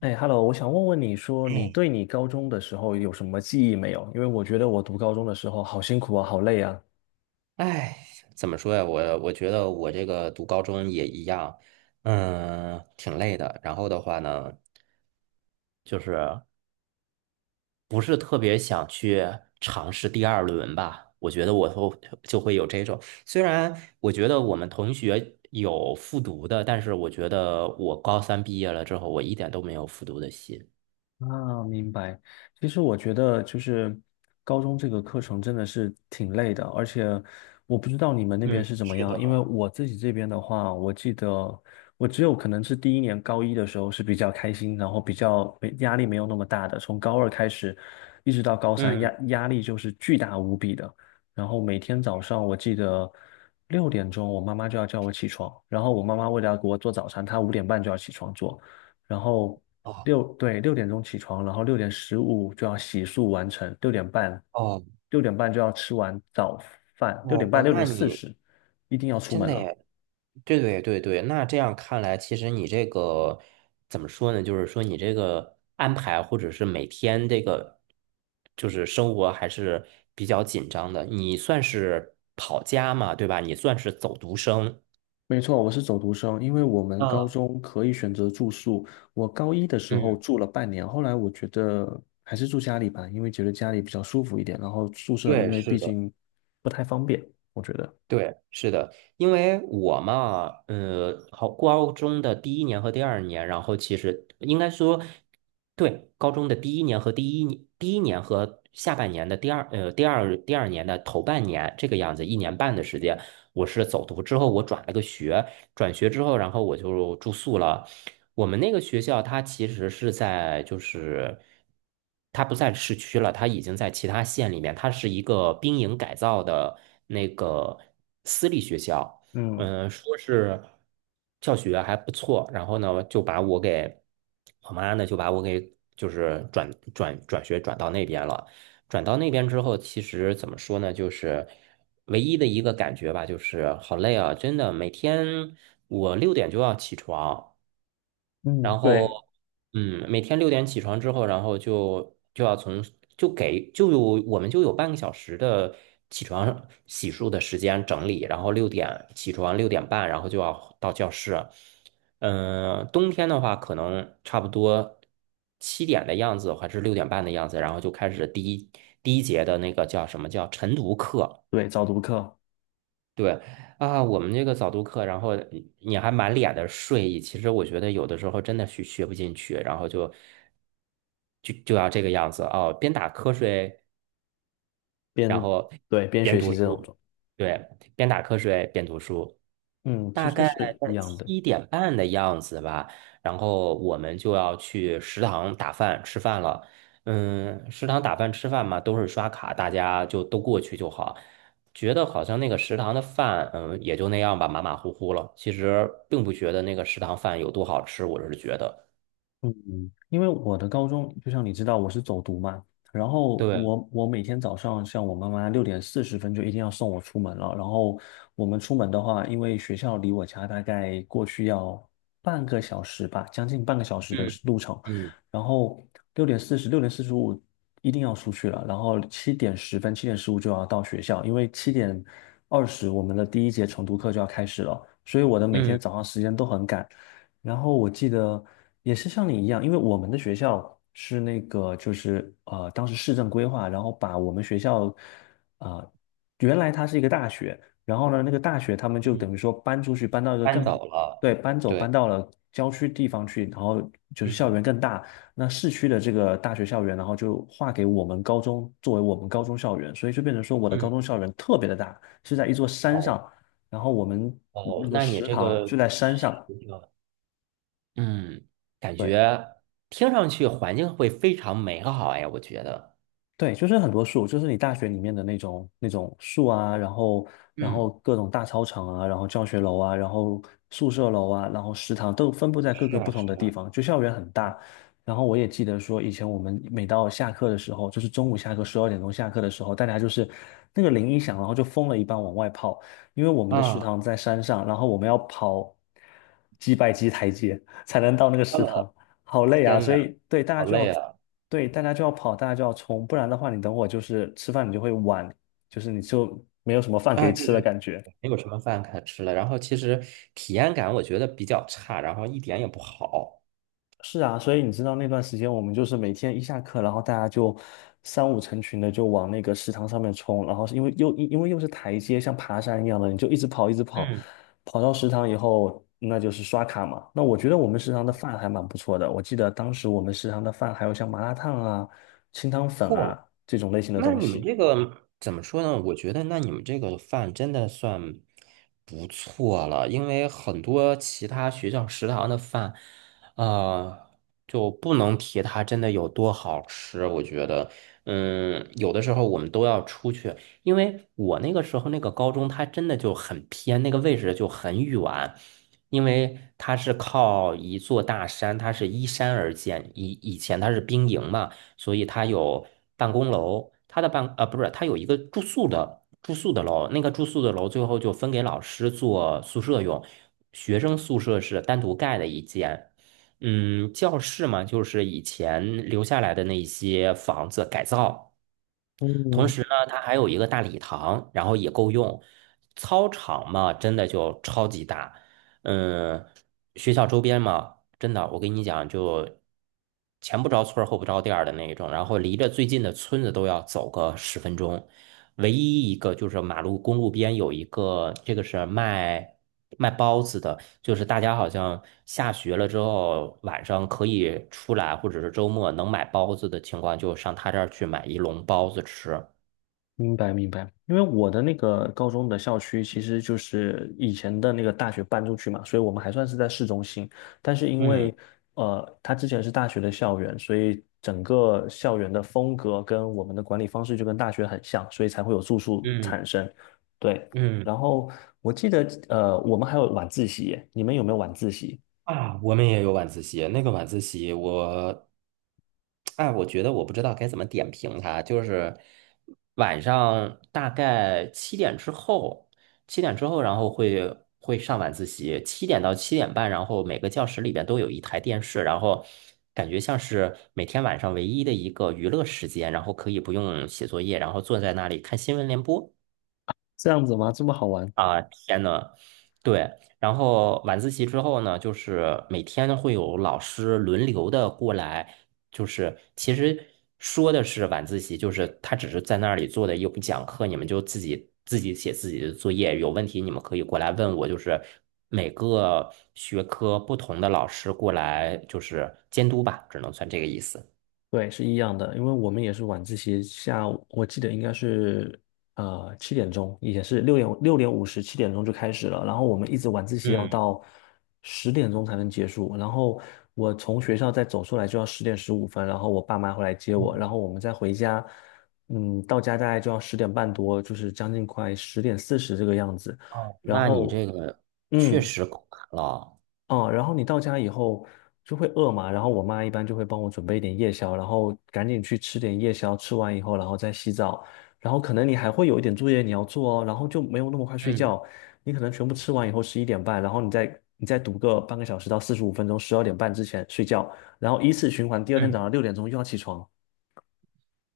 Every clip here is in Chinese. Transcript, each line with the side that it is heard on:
left: 哎，Hello，我想问问你说，你
right: 哎，
left: 对你高中的时候有什么记忆没有？因为我觉得我读高中的时候好辛苦啊，好累啊。
right: 哎，怎么说呀？我觉得我这个读高中也一样，挺累的。然后的话呢，就是不是特别想去尝试第二轮吧？我觉得就会有这种。虽然我觉得我们同学有复读的，但是我觉得我高三毕业了之后，我一点都没有复读的心。
left: 啊，明白。其实我觉得就是高中这个课程真的是挺累的，而且我不知道你们那边
right: 嗯，
left: 是怎么
right: 是
left: 样，因为
right: 的，
left: 我自己这边的话，我记得我只有可能是第一年高一的时候是比较开心，然后比较没压力没有那么大的，从高二开始一直到高三，压
right: 嗯。
left: 压力就是巨大无比的。然后每天早上我记得六点钟，我妈妈就要叫我起床，然后我妈妈为了要给我做早餐，她5点半就要起床做。然后
right: 哦
left: 对，六点钟起床，然后6点15就要洗漱完成，六点半，
right: 哦
left: 六点半就要吃完早饭，六点
right: 哦
left: 半，
right: 哦，
left: 六点四十一定要出
right: 真
left: 门
right: 的
left: 了。
right: 耶，对对对对，那这样看来，其实你这个怎么说呢？就是说你这个安排，或者是每天这个就是生活还是比较紧张的。你算是跑家嘛，对吧？你算是走读生。
left: 没错，我是走读生，因为我们高
right: 嗯，
left: 中可以选择住宿。我高一的时候
right: 嗯，
left: 住了半年，后来我觉得还是住家里吧，因为觉得家里比较舒服一点，然后宿舍因
right: 对，
left: 为
right: 是
left: 毕
right: 的。
left: 竟不太方便，我觉得。
right: 对，是的，因为我嘛，好，高中的第一年和第二年，然后其实应该说，对，高中的第一年和下半年的第二年的头半年这个样子，一年半的时间，我是走读之后，我转了个学，转学之后，然后我就住宿了。我们那个学校它其实就是它不在市区了，它已经在其他县里面，它是一个兵营改造的那个私立学校。
left: 嗯
right: 说是教学还不错，然后呢就把我给我妈呢就把我给就是转学转到那边了。转到那边之后，其实怎么说呢，就是唯一的一个感觉吧，就是好累啊，真的，每天我六点就要起床。
left: 嗯，
right: 然后，
left: 对
right: 每天六点起床之后，然后就就要从就给就有我们就有半个小时的起床洗漱的时间整理，然后六点起床，六点半，然后就要到教室。冬天的话，可能差不多七点的样子，还是六点半的样子，然后就开始第一节的那个叫什么叫晨读课。
left: 对，早读课
right: 对啊，我们这个早读课，然后你还满脸的睡意，其实我觉得有的时候真的学不进去，然后就要这个样子哦，边打瞌睡，然
left: 边
right: 后
left: 对边
right: 边
left: 学
right: 读
left: 习这种。
right: 书，对，边打瞌睡边读书。
left: 嗯，其
right: 大
left: 实
right: 概
left: 是一
right: 在
left: 样的。
right: 七点半的样子吧，然后我们就要去食堂打饭吃饭了。嗯，食堂打饭吃饭嘛，都是刷卡，大家就都过去就好。觉得好像那个食堂的饭，也就那样吧，马马虎虎了。其实并不觉得那个食堂饭有多好吃，我是觉得，
left: 嗯，因为我的高中，就像你知道，我是走读嘛，然后
right: 对，
left: 我每天早上，像我妈妈6点40分就一定要送我出门了。然后我们出门的话，因为学校离我家大概过去要半个小时吧，将近半个小时的
right: 嗯
left: 路程。
right: 嗯
left: 然后六点四十、6点45一定要出去了，然后7点10分、7点15就要到学校，因为7点20我们的第一节晨读课就要开始了。所以我的每天
right: 嗯
left: 早上时间都很赶，然后我记得也是像你一样，因为我们的学校是那个就是当时市政规划，然后把我们学校啊、呃原来它是一个大学，然后呢，那个大学他们就等
right: 嗯，
left: 于说搬出去，搬到一个
right: 搬
left: 更好，
right: 走了，
left: 对，搬走搬
right: 对，
left: 到了郊区地方去，然后就是校园
right: 嗯
left: 更大。那市区的这个大学校园，然后就划给我们高中作为我们高中校园，所以就变成说我的高
right: 嗯，
left: 中校园特别的大，是在一座山
right: 哦
left: 上，然后我们
right: 哦，
left: 那个
right: 那你
left: 食
right: 这
left: 堂就
right: 个。
left: 在山上。
right: 嗯，感
left: 对。
right: 觉听上去环境会非常美好哎，我觉得。
left: 对，就是很多树，就是你大学里面的那种树啊，然后然
right: 嗯，
left: 后各种大操场啊，然后教学楼啊，然后宿舍楼啊，然后食堂都分布在各
right: 是
left: 个不
right: 啊，是
left: 同的地方，就校园很大。然后我也记得说，以前我们每到下课的时候，就是中午下课12点钟下课的时候，大家就是那个铃一响，然后就疯了一般往外跑，因为我们
right: 啊，
left: 的食
right: 啊，
left: 堂在山上，然后我们要跑几百级台阶才能到那个食
right: 呃，
left: 堂，好累啊，
right: 天
left: 所
right: 呐，
left: 以
right: 好累啊！
left: 对大家就要跑，大家就要冲，不然的话，你等会就是吃饭你就会晚，就是你就没有什么饭可
right: 啊，
left: 以
right: 对
left: 吃的
right: 对对，
left: 感觉。
right: 没有什么饭可吃了。然后其实体验感我觉得比较差，然后一点也不好。
left: 是啊，所以你知道那段时间我们就是每天一下课，然后大家就三五成群的就往那个食堂上面冲，然后是因为又因为又是台阶，像爬山一样的，你就一直跑一直跑，
right: 嗯，
left: 跑到食堂以后，那就是刷卡嘛。那我觉得我们食堂的饭还蛮不错的，我记得当时我们食堂的饭还有像麻辣烫啊、清汤粉
right: 嚯，
left: 啊这种类型的
right: 那
left: 东
right: 你们
left: 西。
right: 这个怎么说呢？我觉得，那你们这个饭真的算不错了，因为很多其他学校食堂的饭，呃，就不能提它真的有多好吃。我觉得，有的时候我们都要出去，因为我那个时候那个高中，它真的就很偏，那个位置就很远，因为它是靠一座大山，它是依山而建，以前它是兵营嘛。所以它有办公楼，它的不是，它有一个住宿的楼，那个住宿的楼最后就分给老师做宿舍用，学生宿舍是单独盖的一间。教室嘛，就是以前留下来的那些房子改造。同
left: 嗯，
right: 时呢，它还有一个大礼堂，然后也够用。操场嘛，真的就超级大。嗯，学校周边嘛，真的，我跟你讲，就前不着村儿后不着店儿的那一种，然后离着最近的村子都要走个10分钟。唯一一个就是马路公路边有一个，这个是卖包子的。就是大家好像下学了之后，晚上可以出来，或者是周末能买包子的情况，就上他这儿去买一笼包子吃。
left: 明白明白，因为我的那个高中的校区其实就是以前的那个大学搬出去嘛，所以我们还算是在市中心。但是因
right: 嗯
left: 为它之前是大学的校园，所以整个校园的风格跟我们的管理方式就跟大学很像，所以才会有住宿
right: 嗯
left: 产生。对，
right: 嗯
left: 然后我记得我们还有晚自习耶，你们有没有晚自习？
right: 啊，我们也有晚自习。那个晚自习我，哎，我觉得我不知道该怎么点评它。就是晚上大概七点之后，七点之后，然后会上晚自习，七点到七点半，然后每个教室里边都有一台电视，然后感觉像是每天晚上唯一的一个娱乐时间，然后可以不用写作业，然后坐在那里看新闻联播。
left: 这样子吗？这么好玩？
right: 啊，天呐，对，然后晚自习之后呢，就是每天会有老师轮流的过来，就是其实说的是晚自习，就是他只是在那里做的又不讲课，你们就自己写自己的作业，有问题你们可以过来问我，就是每个学科不同的老师过来就是监督吧，只能算这个意思。
left: 对，是一样的，因为我们也是晚自习，下午我记得应该是七点钟，也是六点五十七点钟就开始了，然后我们一直晚自习要
right: 嗯，
left: 到10点钟才能结束，然后我从学校再走出来就要10点15分，然后我爸妈会来接我，然后我们再回家，嗯，到家大概就要10点半多，就是将近快10点40这个样子，
right: 哦，
left: 然
right: 那你
left: 后
right: 这个确
left: 嗯。
right: 实够难了。
left: 哦，然后你到家以后就会饿嘛，然后我妈一般就会帮我准备一点夜宵，然后赶紧去吃点夜宵，吃完以后然后再洗澡，然后可能你还会有一点作业你要做哦，然后就没有那么快睡
right: 嗯
left: 觉，你可能全部吃完以后11点半，然后你再读个半个小时到45分钟，12点半之前睡觉，然后依次循环，第二天早
right: 嗯。
left: 上六点钟又要起床。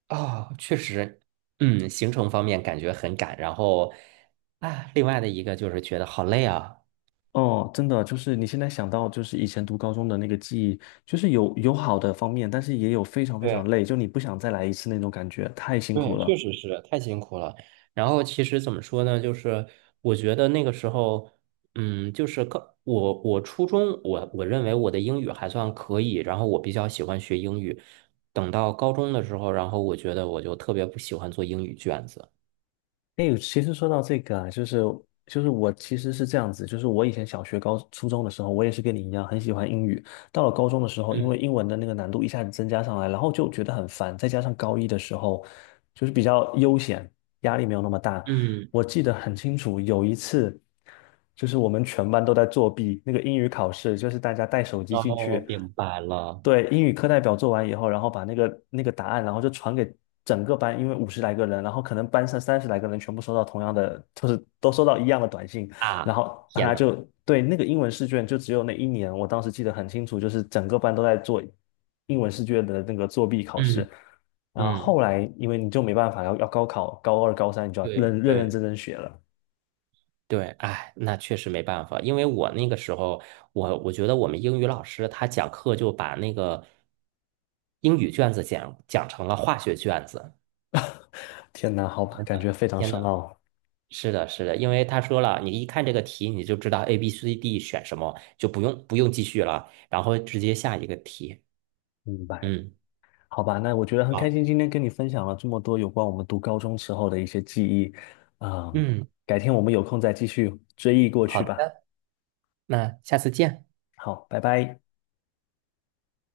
right: 哦，确实，行程方面感觉很赶，然后啊，另外的一个就是觉得好累啊。
left: 哦，真的就是你现在想到就是以前读高中的那个记忆，就是有好的方面，但是也有非常非常
right: 对
left: 累，就你不想再来一次那种感觉，太辛苦
right: 对，确
left: 了。
right: 实是太辛苦了。然后其实怎么说呢，就是我觉得那个时候，就是我初中我认为我的英语还算可以，然后我比较喜欢学英语。等到高中的时候，然后我觉得我就特别不喜欢做英语卷子。
left: 哎，其实说到这个啊，就是我其实是这样子，就是我以前小学、高初中的时候，我也是跟你一样很喜欢英语。到了高中的时候，因
right: 嗯
left: 为英文的那个难度一下子增加上来，然后就觉得很烦。再加上高一的时候，就是比较悠闲，压力没有那么大。
right: 嗯，
left: 我记得很清楚，有一次就是我们全班都在作弊，那个英语考试，就是大家带手机
right: 然
left: 进
right: 后
left: 去。
right: 明白了
left: 对，英语课代表做完以后，然后把那个答案，然后就传给整个班，因为50来个人，然后可能班上30来个人全部收到同样的，就是都收到一样的短信，然
right: 啊，
left: 后大
right: 天
left: 家
right: 呐，
left: 就对那个英文试卷，就只有那一年，我当时记得很清楚，就是整个班都在做英文试卷的那个作弊考试，
right: 嗯
left: 然后
right: 嗯。
left: 后来因为你就没办法要高考，高二高三你就要
right: 对
left: 认认认
right: 对
left: 真真学了，
right: 对，哎，那确实没办法，因为我那个时候，我觉得我们英语老师他讲课就把那个英语卷子讲成了化学卷子。
left: 天哪，好吧，感觉非常
right: 天
left: 深
right: 呐，
left: 奥，
right: 是的，是的，因为他说了，你一看这个题你就知道 A、B、C、D 选什么，就不用继续了，然后直接下一个题。
left: 明白。
right: 嗯，
left: 好吧，那我觉得很开
right: 好，
left: 心，今天跟你分享了这么多有关我们读高中时候的一些记忆，嗯，
right: 嗯，
left: 改天我们有空再继续追忆过
right: 好
left: 去吧。
right: 的，那下次见。
left: 好，拜拜。